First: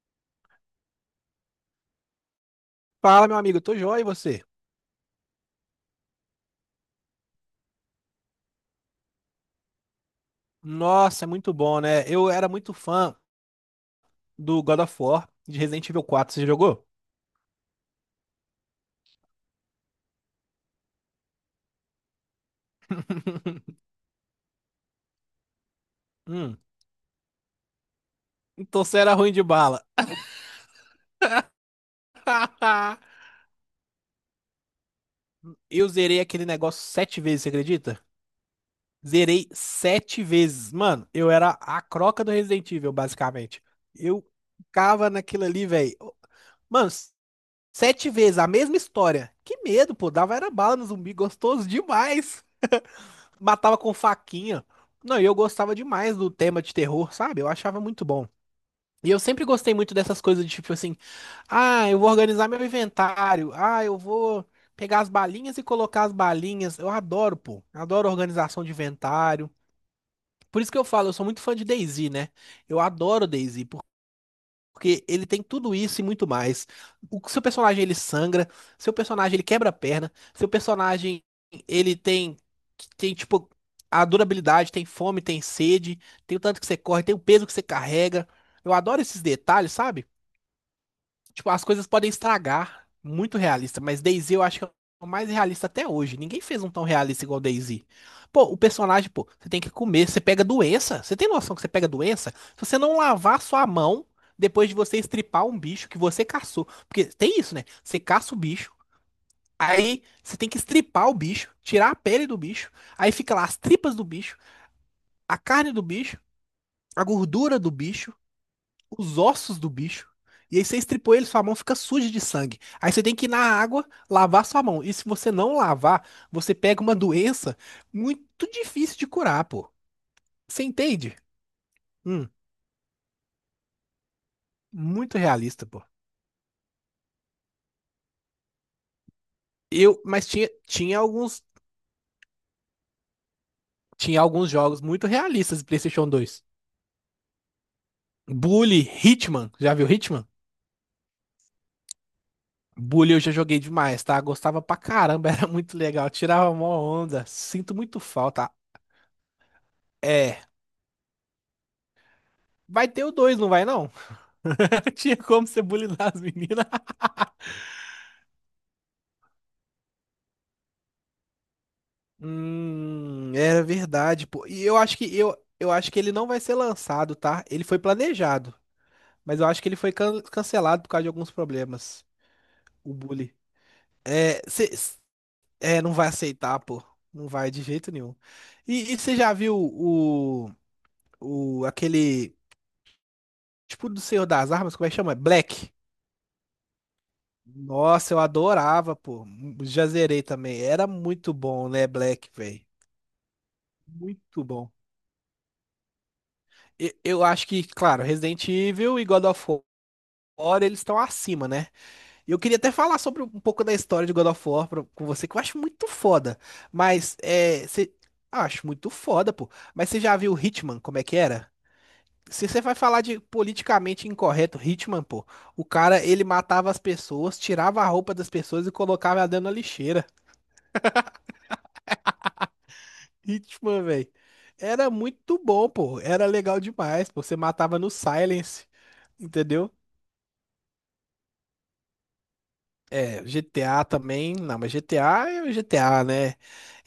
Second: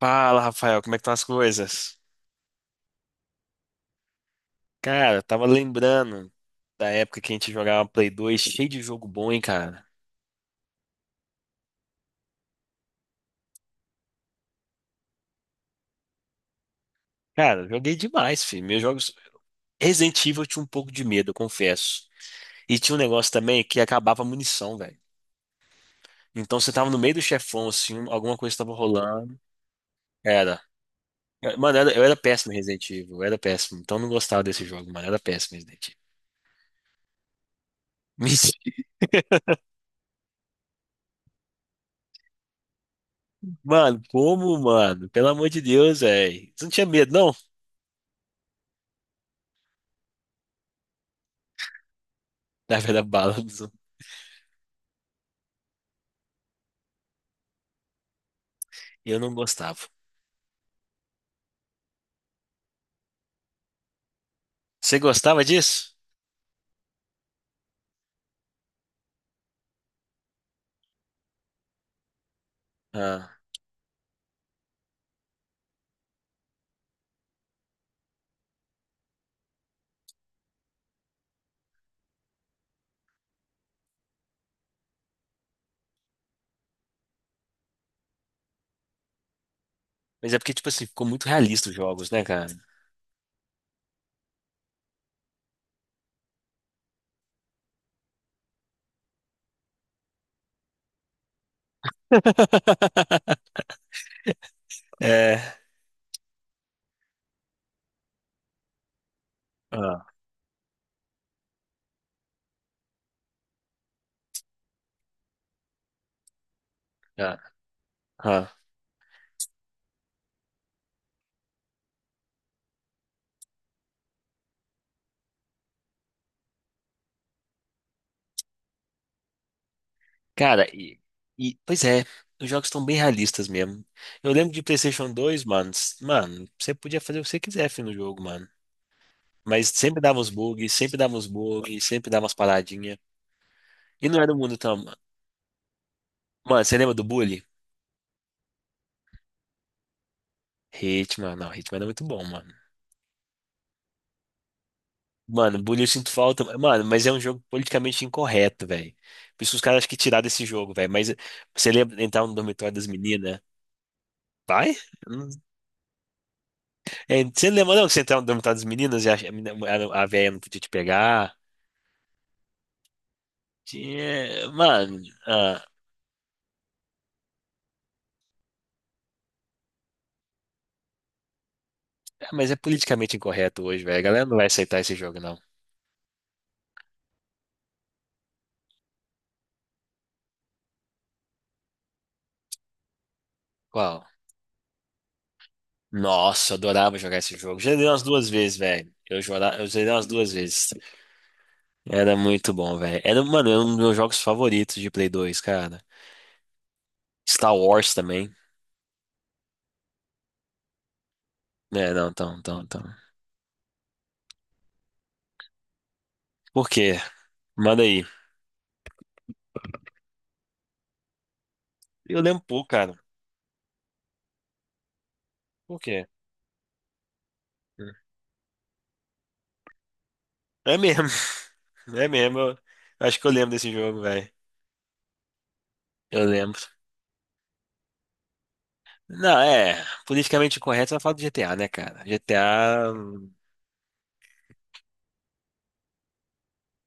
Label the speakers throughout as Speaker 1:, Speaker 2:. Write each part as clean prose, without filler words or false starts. Speaker 1: Fala, Rafael, como é que estão as coisas?
Speaker 2: Fala, meu amigo, tô joia e você?
Speaker 1: Cara, eu tava lembrando da época que a gente jogava Play 2, cheio de jogo bom, hein, cara?
Speaker 2: Nossa, é muito bom, né? Eu era muito fã do God of War de Resident Evil 4. Você jogou?
Speaker 1: Cara, eu joguei demais, filho. Meus jogos Resident Evil eu tinha um pouco de medo, eu confesso. E tinha um negócio também que acabava a munição, velho.
Speaker 2: Hum,
Speaker 1: Então você tava no meio do chefão, assim, alguma coisa tava
Speaker 2: então você era ruim
Speaker 1: rolando.
Speaker 2: de bala.
Speaker 1: Era. Mano, eu era péssimo em Resident Evil, eu era péssimo. Então eu não gostava desse jogo, mano. Eu era péssimo em
Speaker 2: Eu
Speaker 1: Resident Evil.
Speaker 2: zerei aquele negócio 7 vezes, você acredita? Zerei 7 vezes. Mano, eu era a croca do Resident Evil, basicamente.
Speaker 1: Mano,
Speaker 2: Eu
Speaker 1: como, mano?
Speaker 2: ficava
Speaker 1: Pelo
Speaker 2: naquilo
Speaker 1: amor de
Speaker 2: ali, velho.
Speaker 1: Deus, velho. Você não tinha
Speaker 2: Mano,
Speaker 1: medo, não?
Speaker 2: 7 vezes, a mesma história. Que medo, pô. Dava era bala no zumbi, gostoso demais.
Speaker 1: Da velha bala.
Speaker 2: Matava com faquinha. Não, e eu gostava demais do tema de terror, sabe? Eu achava muito bom. E
Speaker 1: Eu
Speaker 2: eu
Speaker 1: não
Speaker 2: sempre gostei
Speaker 1: gostava.
Speaker 2: muito dessas coisas de tipo assim, ah, eu vou organizar meu inventário, ah, eu vou
Speaker 1: Você
Speaker 2: pegar as
Speaker 1: gostava
Speaker 2: balinhas e
Speaker 1: disso?
Speaker 2: colocar as balinhas. Eu adoro, pô. Adoro organização de inventário. Por isso que eu falo, eu sou muito fã de DayZ, né? Eu adoro
Speaker 1: Ah,
Speaker 2: DayZ, porque ele tem tudo isso e muito mais. O seu personagem ele sangra, seu personagem ele quebra a perna, seu personagem ele tem tipo a durabilidade, tem fome, tem sede, tem o tanto que você corre, tem o peso que você carrega. Eu adoro esses detalhes, sabe?
Speaker 1: mas é porque, tipo assim, ficou muito
Speaker 2: Tipo, as
Speaker 1: realista os
Speaker 2: coisas podem
Speaker 1: jogos, né, cara?
Speaker 2: estragar. Muito realista. Mas DayZ eu acho que é o mais realista até hoje. Ninguém fez um tão realista igual DayZ. Pô, o personagem, pô, você tem que comer. Você pega doença. Você tem noção que você pega doença? Se você não lavar sua mão depois de você estripar
Speaker 1: É.
Speaker 2: um bicho que você caçou. Porque tem isso, né? Você caça o bicho. Aí
Speaker 1: Ah,
Speaker 2: você tem que estripar o bicho, tirar a pele do bicho, aí fica lá as tripas do bicho, a carne do bicho, a
Speaker 1: ah,
Speaker 2: gordura do bicho,
Speaker 1: ah.
Speaker 2: os ossos do bicho. E aí você estripou ele, sua mão fica suja de sangue. Aí você tem que ir na água lavar sua mão. E se você não lavar, você pega uma doença muito difícil de curar, pô. Você
Speaker 1: Cara, e,
Speaker 2: entende?
Speaker 1: pois é,
Speaker 2: Hum,
Speaker 1: os jogos estão bem realistas mesmo. Eu lembro de PlayStation
Speaker 2: muito
Speaker 1: dois,
Speaker 2: realista,
Speaker 1: mano.
Speaker 2: pô.
Speaker 1: Mano, você podia fazer o que você quiser filho, no jogo, mano. Mas sempre dava
Speaker 2: Mas
Speaker 1: uns
Speaker 2: tinha,
Speaker 1: bugs, sempre dava uns bugs, sempre dava umas paradinhas. E
Speaker 2: tinha
Speaker 1: não era o
Speaker 2: alguns
Speaker 1: mundo
Speaker 2: jogos
Speaker 1: tão.
Speaker 2: muito realistas do PlayStation 2.
Speaker 1: Mano, você lembra do Bully?
Speaker 2: Bully, Hitman, já viu Hitman?
Speaker 1: Hitman, não, Hitman era muito bom, mano.
Speaker 2: Bully eu já joguei demais, tá? Gostava pra caramba, era
Speaker 1: Mano,
Speaker 2: muito
Speaker 1: bullying eu
Speaker 2: legal,
Speaker 1: sinto falta.
Speaker 2: tirava mó
Speaker 1: Mano, mas é um
Speaker 2: onda.
Speaker 1: jogo
Speaker 2: Sinto muito
Speaker 1: politicamente
Speaker 2: falta.
Speaker 1: incorreto, velho. Por isso que os caras acham que tirar
Speaker 2: É,
Speaker 1: desse jogo, velho. Mas você lembra de entrar no dormitório das
Speaker 2: vai ter o
Speaker 1: meninas?
Speaker 2: 2 não vai não?
Speaker 1: Vai?
Speaker 2: Não tinha
Speaker 1: Hum.
Speaker 2: como você bulinar as meninas.
Speaker 1: É, você lembra não, que você entrava no dormitório das meninas e a velha não podia te pegar?
Speaker 2: Era verdade, pô. E eu acho
Speaker 1: Mano,
Speaker 2: que eu,
Speaker 1: ah,
Speaker 2: eu acho que ele não vai ser lançado, tá? Ele foi planejado, mas eu acho que ele foi cancelado por causa de alguns problemas.
Speaker 1: mas é
Speaker 2: O
Speaker 1: politicamente
Speaker 2: bully.
Speaker 1: incorreto hoje, velho. A galera não
Speaker 2: É,
Speaker 1: vai
Speaker 2: cê,
Speaker 1: aceitar esse jogo, não.
Speaker 2: é, não vai aceitar, pô. Não vai de jeito nenhum. E você já viu o, aquele tipo do
Speaker 1: Qual?
Speaker 2: Senhor das Armas, como é que chama? Black.
Speaker 1: Nossa, eu adorava jogar esse jogo. Já dei umas
Speaker 2: Nossa, eu
Speaker 1: duas vezes, velho.
Speaker 2: adorava,
Speaker 1: Eu
Speaker 2: pô.
Speaker 1: jogava, eu
Speaker 2: Já
Speaker 1: zerei umas
Speaker 2: zerei
Speaker 1: duas
Speaker 2: também.
Speaker 1: vezes.
Speaker 2: Era muito bom, né,
Speaker 1: Era
Speaker 2: Black,
Speaker 1: muito
Speaker 2: velho?
Speaker 1: bom, velho. Era, mano, era um dos meus jogos
Speaker 2: Muito bom.
Speaker 1: favoritos de Play 2, cara.
Speaker 2: E- Eu acho
Speaker 1: Star
Speaker 2: que,
Speaker 1: Wars
Speaker 2: claro,
Speaker 1: também.
Speaker 2: Resident Evil e God of War, eles estão acima, né?
Speaker 1: É, não,
Speaker 2: Eu
Speaker 1: então,
Speaker 2: queria
Speaker 1: então,
Speaker 2: até
Speaker 1: então.
Speaker 2: falar sobre um pouco da história de God of War pra- com você, que eu acho muito foda.
Speaker 1: Por quê?
Speaker 2: Mas, é,
Speaker 1: Manda
Speaker 2: cê-
Speaker 1: aí.
Speaker 2: ah, acho muito foda, pô. Mas você já viu Hitman, como é que era?
Speaker 1: Eu lembro um
Speaker 2: Se você
Speaker 1: pouco,
Speaker 2: vai
Speaker 1: cara.
Speaker 2: falar de politicamente incorreto, Hitman, pô, o
Speaker 1: Por
Speaker 2: cara,
Speaker 1: quê?
Speaker 2: ele matava as pessoas, tirava a roupa das pessoas e colocava ela dentro da lixeira.
Speaker 1: É mesmo. É mesmo. Eu acho que eu lembro desse
Speaker 2: Hitman,
Speaker 1: jogo,
Speaker 2: velho.
Speaker 1: velho.
Speaker 2: Era muito bom, pô.
Speaker 1: Eu
Speaker 2: Era
Speaker 1: lembro.
Speaker 2: legal demais, pô. Você matava no Silence,
Speaker 1: Não,
Speaker 2: entendeu?
Speaker 1: é. Politicamente correto, você vai falar do GTA, né, cara? GTA.
Speaker 2: É, GTA também, não, mas GTA é o GTA, né?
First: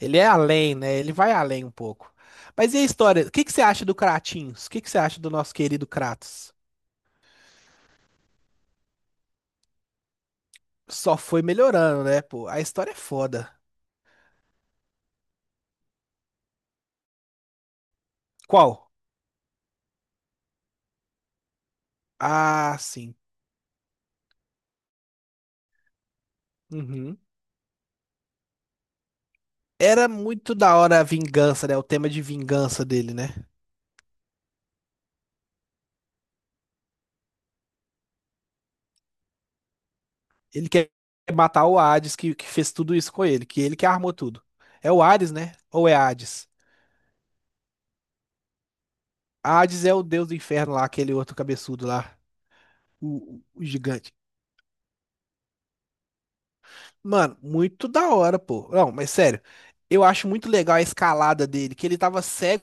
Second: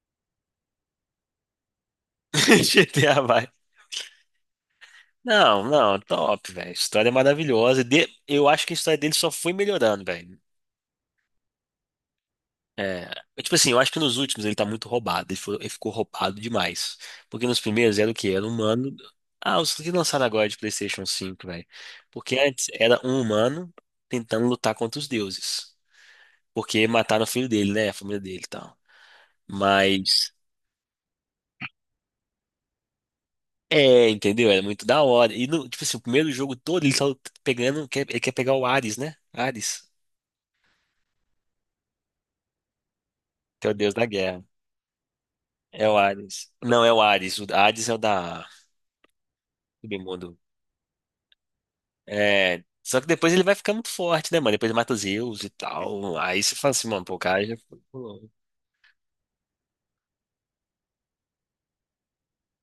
Speaker 2: Ele é além, né? Ele vai além um pouco. Mas e a
Speaker 1: GTA
Speaker 2: história? O que
Speaker 1: vai.
Speaker 2: que você acha do Kratinhos? O que que você acha do nosso
Speaker 1: Não,
Speaker 2: querido
Speaker 1: não, top,
Speaker 2: Kratos?
Speaker 1: velho. História maravilhosa. Eu acho que a história dele só foi melhorando, velho.
Speaker 2: Só foi melhorando, né, pô? A história é
Speaker 1: É, mas,
Speaker 2: foda.
Speaker 1: tipo assim, eu acho que nos últimos ele tá muito roubado. Ele ficou, roubado demais. Porque nos primeiros era o quê? Era um
Speaker 2: Qual?
Speaker 1: humano. Ah, os que lançaram agora de PlayStation 5 velho. Porque antes
Speaker 2: Ah,
Speaker 1: era
Speaker 2: sim.
Speaker 1: um humano tentando lutar contra os deuses. Porque
Speaker 2: Uhum.
Speaker 1: mataram o filho dele, né? A família dele e tal.
Speaker 2: Era
Speaker 1: Mas.
Speaker 2: muito da hora a vingança, né? O tema de vingança dele, né?
Speaker 1: É, entendeu? Era muito da hora. E, tipo assim, o primeiro jogo todo ele tá pegando. Ele quer pegar o Ares, né? Ares,
Speaker 2: Ele quer matar o Hades que fez tudo isso com
Speaker 1: que é o
Speaker 2: ele que
Speaker 1: deus da
Speaker 2: armou tudo.
Speaker 1: guerra.
Speaker 2: É o Hades, né?
Speaker 1: É
Speaker 2: Ou é
Speaker 1: o
Speaker 2: Hades?
Speaker 1: Ares. Não, é o Ares. O Ares é o da.
Speaker 2: Hades é o deus do
Speaker 1: Submundo.
Speaker 2: inferno lá, aquele outro cabeçudo lá.
Speaker 1: É, só que depois ele vai
Speaker 2: O
Speaker 1: ficar muito
Speaker 2: gigante.
Speaker 1: forte, né, mano? Depois ele mata o Zeus e tal. Aí você fala assim, mano, pô, o
Speaker 2: Mano,
Speaker 1: cara já foi,
Speaker 2: muito da
Speaker 1: pulou.
Speaker 2: hora, pô. Não, mas sério, eu acho muito legal a escalada dele, que ele tava cego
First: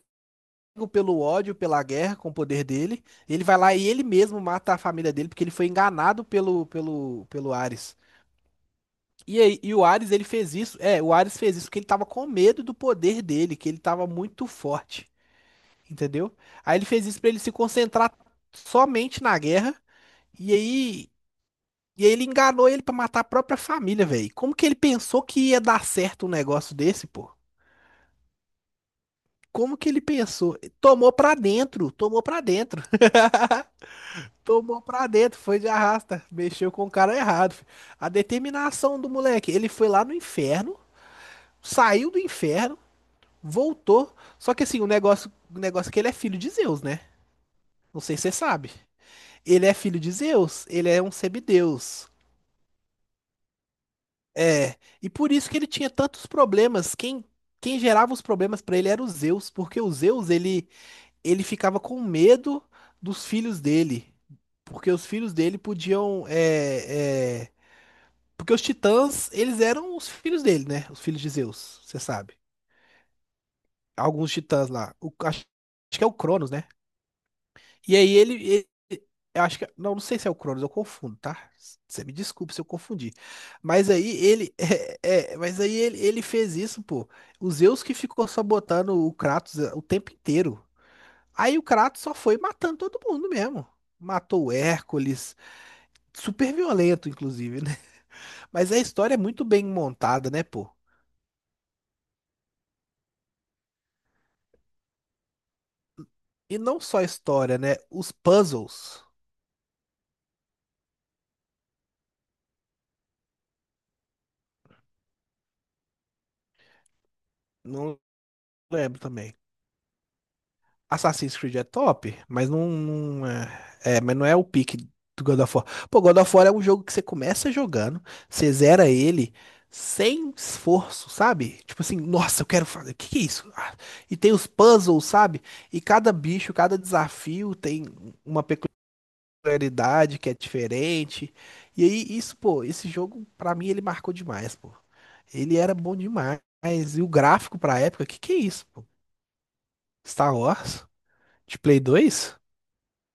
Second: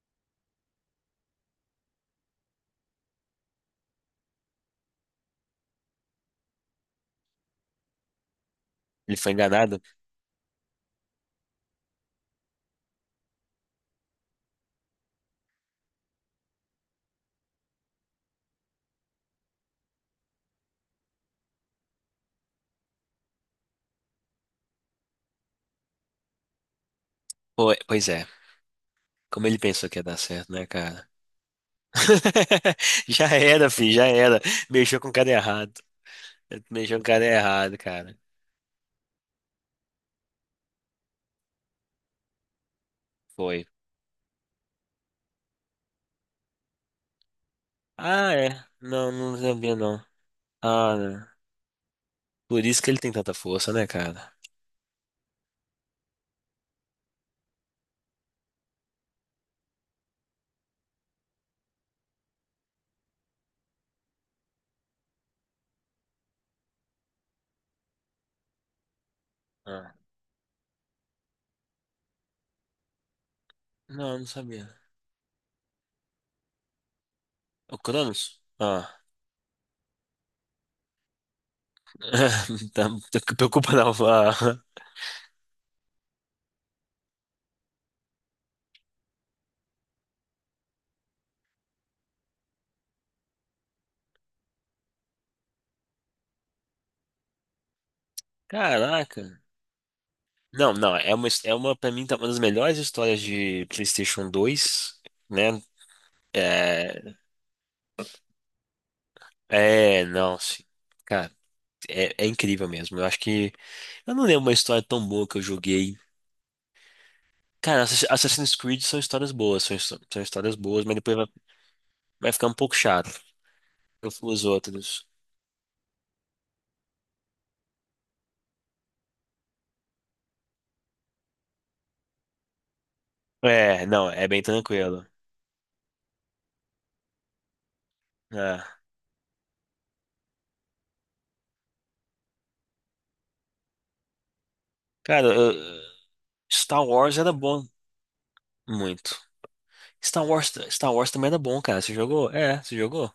Speaker 2: pelo ódio, pela guerra com o poder dele. Ele vai lá e ele mesmo mata a família dele porque ele foi enganado pelo Ares.
Speaker 1: Ele foi
Speaker 2: E aí, e
Speaker 1: enganado?
Speaker 2: o Ares ele fez isso, é, o Ares fez isso porque ele tava com medo do poder dele, que ele tava muito forte, entendeu? Aí ele fez isso pra ele se concentrar somente na guerra. E aí E aí ele enganou ele pra matar a própria família, velho. Como que ele pensou que ia dar certo um negócio desse, pô?
Speaker 1: Pô, pois é. Como ele
Speaker 2: Como
Speaker 1: pensou
Speaker 2: que
Speaker 1: que
Speaker 2: ele
Speaker 1: ia dar certo,
Speaker 2: pensou?
Speaker 1: né, cara?
Speaker 2: Tomou pra dentro, tomou pra dentro.
Speaker 1: Já era, filho, já era.
Speaker 2: Tomou
Speaker 1: Mexeu
Speaker 2: pra
Speaker 1: com o cara
Speaker 2: dentro, foi de
Speaker 1: errado.
Speaker 2: arrasta. Mexeu com o
Speaker 1: Mexeu com o
Speaker 2: cara
Speaker 1: cara
Speaker 2: errado. Fi.
Speaker 1: errado,
Speaker 2: A
Speaker 1: cara.
Speaker 2: determinação do moleque. Ele foi lá no inferno, saiu do inferno,
Speaker 1: Foi.
Speaker 2: voltou. Só que assim, o negócio é que ele é filho de Zeus, né? Não sei se você
Speaker 1: Ah, é.
Speaker 2: sabe.
Speaker 1: Não, não
Speaker 2: Ele é
Speaker 1: sabia,
Speaker 2: filho
Speaker 1: não.
Speaker 2: de Zeus, ele
Speaker 1: Ah,
Speaker 2: é um
Speaker 1: não.
Speaker 2: semideus.
Speaker 1: Por isso que ele tem tanta força, né, cara?
Speaker 2: É, e por isso que ele tinha tantos problemas. Quem gerava os problemas pra ele era o Zeus, porque o Zeus ele, ele ficava com medo dos filhos dele, porque os filhos dele podiam, porque os titãs eles
Speaker 1: Ah.
Speaker 2: eram os filhos dele, né? Os filhos de Zeus, você sabe?
Speaker 1: Não, não
Speaker 2: Alguns titãs
Speaker 1: sabia.
Speaker 2: lá, acho, que é o Cronos, né?
Speaker 1: O
Speaker 2: E aí
Speaker 1: Cronos? Ah.
Speaker 2: eu acho que, não, não sei se é o Cronos, eu confundo, tá? Você me desculpa se eu
Speaker 1: Não
Speaker 2: confundi.
Speaker 1: preocupa não.
Speaker 2: Mas aí ele,
Speaker 1: Ah.
Speaker 2: mas aí ele fez isso, pô. O Zeus que ficou sabotando o Kratos é, o tempo inteiro. Aí o Kratos só foi matando todo mundo mesmo. Matou o Hércules, super violento, inclusive, né? Mas a história é
Speaker 1: Caraca.
Speaker 2: muito bem montada, né, pô?
Speaker 1: Não, não, é uma, pra mim, tá uma das melhores histórias de PlayStation 2, né?
Speaker 2: E não só a
Speaker 1: É,
Speaker 2: história, né? Os puzzles,
Speaker 1: é, não, sim. Cara, é incrível mesmo. Eu acho que. Eu não lembro uma história tão boa que eu joguei. Cara,
Speaker 2: não
Speaker 1: Assassin's Creed
Speaker 2: lembro
Speaker 1: são histórias
Speaker 2: também.
Speaker 1: boas, são histórias boas, mas depois vai,
Speaker 2: Assassin's Creed é top,
Speaker 1: vai ficar
Speaker 2: mas
Speaker 1: um pouco chato. Eu
Speaker 2: mas não
Speaker 1: fui
Speaker 2: é o
Speaker 1: os
Speaker 2: pique
Speaker 1: outros.
Speaker 2: do God of War. Pô, God of War é um jogo que você começa jogando, você zera ele sem esforço, sabe? Tipo assim, nossa, eu quero fazer, o que que é isso? Ah,
Speaker 1: É, não,
Speaker 2: E
Speaker 1: é
Speaker 2: tem
Speaker 1: bem
Speaker 2: os
Speaker 1: tranquilo.
Speaker 2: puzzles, sabe? E cada bicho, cada desafio tem uma
Speaker 1: É.
Speaker 2: peculiaridade que é diferente. E aí, isso, pô, esse jogo, pra mim, ele marcou demais, pô.
Speaker 1: Cara,
Speaker 2: Ele era bom demais.
Speaker 1: Star
Speaker 2: E o
Speaker 1: Wars era
Speaker 2: gráfico
Speaker 1: bom,
Speaker 2: pra época, que é isso, pô?
Speaker 1: muito. Star
Speaker 2: Star
Speaker 1: Wars,
Speaker 2: Wars?
Speaker 1: Star Wars também era
Speaker 2: De
Speaker 1: bom, cara.
Speaker 2: Play
Speaker 1: Você jogou?
Speaker 2: 2?
Speaker 1: É, você jogou?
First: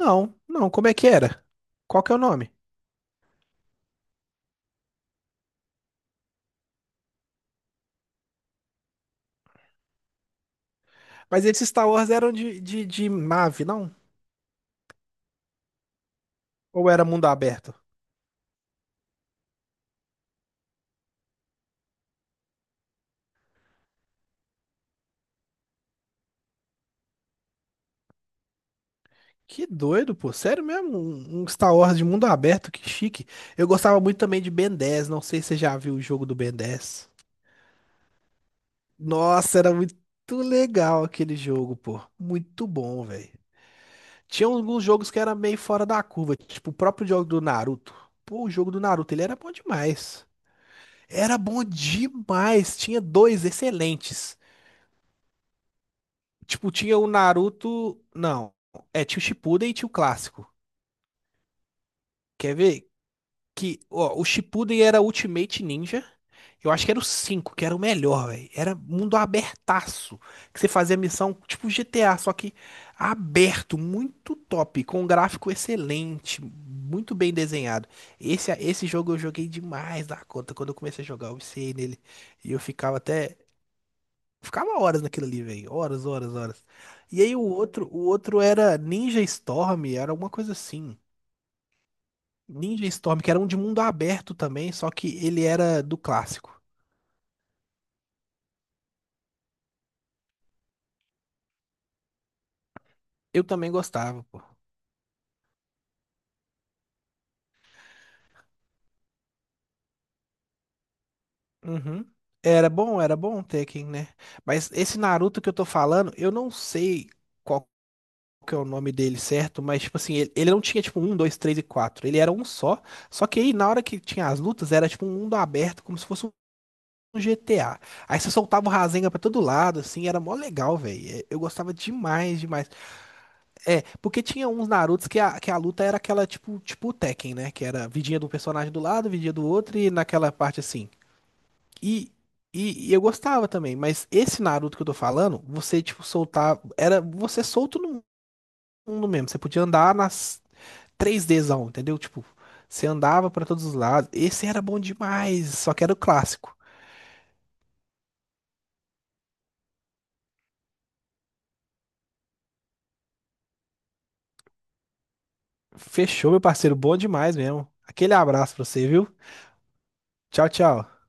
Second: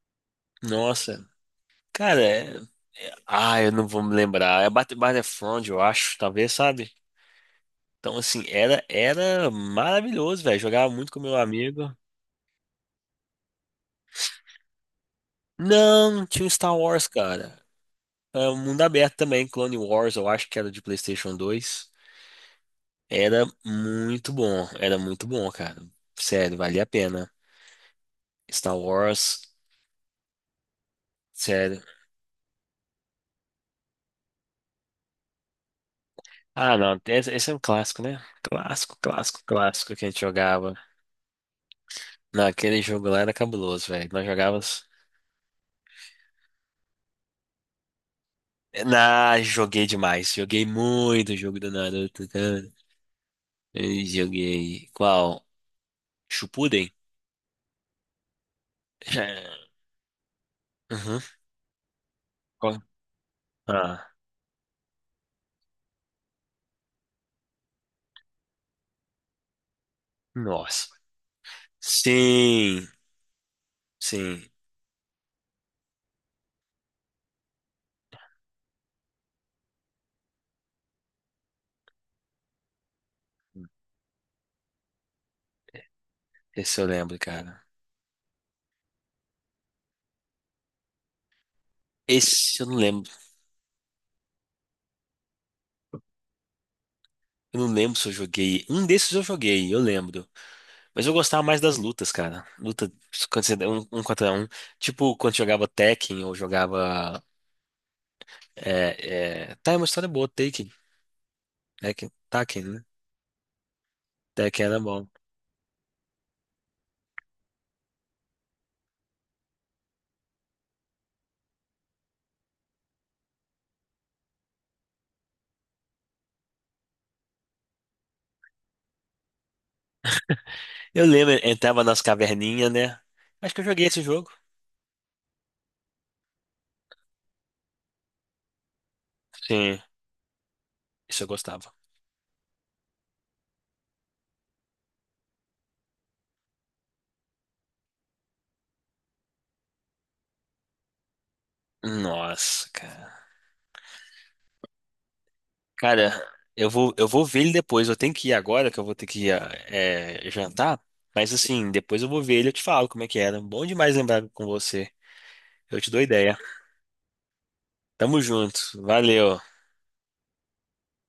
Speaker 2: Não, não, como é que
Speaker 1: Nossa.
Speaker 2: era? Qual que é o
Speaker 1: Cara,
Speaker 2: nome?
Speaker 1: eu não vou me lembrar. É Battlefront, eu acho, talvez, sabe? Então, assim, era maravilhoso, velho. Jogava muito com meu
Speaker 2: Mas esses Star
Speaker 1: amigo.
Speaker 2: Wars eram de nave, não?
Speaker 1: Não, tinha o Star
Speaker 2: Ou era
Speaker 1: Wars,
Speaker 2: mundo
Speaker 1: cara.
Speaker 2: aberto?
Speaker 1: É, o mundo aberto também, Clone Wars, eu acho que era de PlayStation 2. Era muito bom, cara. Sério, valia a pena. Star Wars,
Speaker 2: Que doido, pô. Sério mesmo? Um Star
Speaker 1: sério.
Speaker 2: Wars de mundo aberto, que chique. Eu gostava muito também de Ben 10. Não sei se você já viu o jogo do Ben
Speaker 1: Ah, não,
Speaker 2: 10.
Speaker 1: esse é um clássico, né? Clássico, clássico,
Speaker 2: Nossa, era
Speaker 1: clássico
Speaker 2: muito
Speaker 1: que a gente jogava.
Speaker 2: legal aquele jogo, pô. Muito
Speaker 1: Naquele
Speaker 2: bom,
Speaker 1: jogo lá
Speaker 2: velho.
Speaker 1: era cabuloso, velho. Nós
Speaker 2: Tinha alguns
Speaker 1: jogávamos.
Speaker 2: jogos que era meio fora da curva, tipo o próprio jogo do Naruto. Pô, o jogo do Naruto, ele era
Speaker 1: Ah,
Speaker 2: bom
Speaker 1: joguei
Speaker 2: demais.
Speaker 1: demais. Joguei muito o
Speaker 2: Era
Speaker 1: jogo
Speaker 2: bom
Speaker 1: do Naruto, cara.
Speaker 2: demais. Tinha dois
Speaker 1: Eu
Speaker 2: excelentes.
Speaker 1: joguei. Qual?
Speaker 2: Tipo,
Speaker 1: Shippuden?
Speaker 2: tinha o Naruto. Não. É, tinha o Shippuden e tinha o clássico.
Speaker 1: Uhum.
Speaker 2: Quer
Speaker 1: Qual?
Speaker 2: ver? Que,
Speaker 1: Ah,
Speaker 2: ó, o Shippuden era Ultimate Ninja. Eu acho que era o 5, que era o melhor, velho. Era mundo abertaço. Que você
Speaker 1: nossa.
Speaker 2: fazia missão tipo GTA, só que
Speaker 1: Sim,
Speaker 2: aberto, muito
Speaker 1: sim.
Speaker 2: top, com um gráfico excelente, muito bem desenhado. Esse jogo eu joguei demais da conta. Quando eu comecei a jogar, eu viciei nele. E eu ficava até. Ficava horas naquilo ali, velho. Horas, horas, horas.
Speaker 1: Esse eu lembro,
Speaker 2: E aí
Speaker 1: cara.
Speaker 2: o outro era Ninja Storm, era alguma coisa assim.
Speaker 1: Esse eu não
Speaker 2: Ninja
Speaker 1: lembro.
Speaker 2: Storm, que era um de mundo aberto também, só que ele era do clássico.
Speaker 1: Eu não lembro se eu joguei. Um desses eu joguei, eu lembro. Mas eu gostava mais das lutas, cara. Luta
Speaker 2: Eu
Speaker 1: quando você,
Speaker 2: também
Speaker 1: um
Speaker 2: gostava,
Speaker 1: contra
Speaker 2: pô.
Speaker 1: um. Tipo, quando jogava Tekken ou jogava. É. Tá, é uma história boa, Tekken.
Speaker 2: Uhum.
Speaker 1: Tekken, Tekken, né?
Speaker 2: Era bom o Tekken, né?
Speaker 1: Tekken
Speaker 2: Mas
Speaker 1: era
Speaker 2: esse
Speaker 1: bom.
Speaker 2: Naruto que eu tô falando, eu não sei qual que é o nome dele certo, mas tipo assim, ele não tinha tipo um, dois, três e quatro. Ele era um só. Só que aí na hora que tinha as lutas, era tipo um mundo aberto, como se fosse no GTA. Aí você soltava o Rasengan pra todo lado, assim, era mó legal,
Speaker 1: Eu
Speaker 2: velho.
Speaker 1: lembro,
Speaker 2: Eu gostava
Speaker 1: entrava nas
Speaker 2: demais, demais.
Speaker 1: caverninhas, né? Acho que eu
Speaker 2: É,
Speaker 1: joguei esse
Speaker 2: porque
Speaker 1: jogo.
Speaker 2: tinha uns Narutos que que a luta era aquela, tipo o Tekken, né? Que era vidinha de um personagem do lado, vidinha do outro,
Speaker 1: Sim,
Speaker 2: e naquela parte assim.
Speaker 1: isso eu gostava.
Speaker 2: E, e eu gostava também, mas esse Naruto que eu tô falando, você, tipo, soltava. Era você solto no mundo mesmo. Você podia andar nas 3Dzão, entendeu? Tipo,
Speaker 1: Nossa,
Speaker 2: você
Speaker 1: cara.
Speaker 2: andava pra todos os lados. Esse era bom demais, só que era o
Speaker 1: Cara,
Speaker 2: clássico.
Speaker 1: eu vou ver ele depois. Eu tenho que ir agora, que eu vou ter que ir jantar. Mas assim, depois eu vou ver ele e eu te falo como é que era. Bom demais lembrar com você. Eu te dou
Speaker 2: Fechou,
Speaker 1: ideia.
Speaker 2: meu parceiro. Bom demais mesmo. Aquele
Speaker 1: Tamo
Speaker 2: abraço
Speaker 1: junto.
Speaker 2: pra você, viu?
Speaker 1: Valeu.
Speaker 2: Tchau, tchau.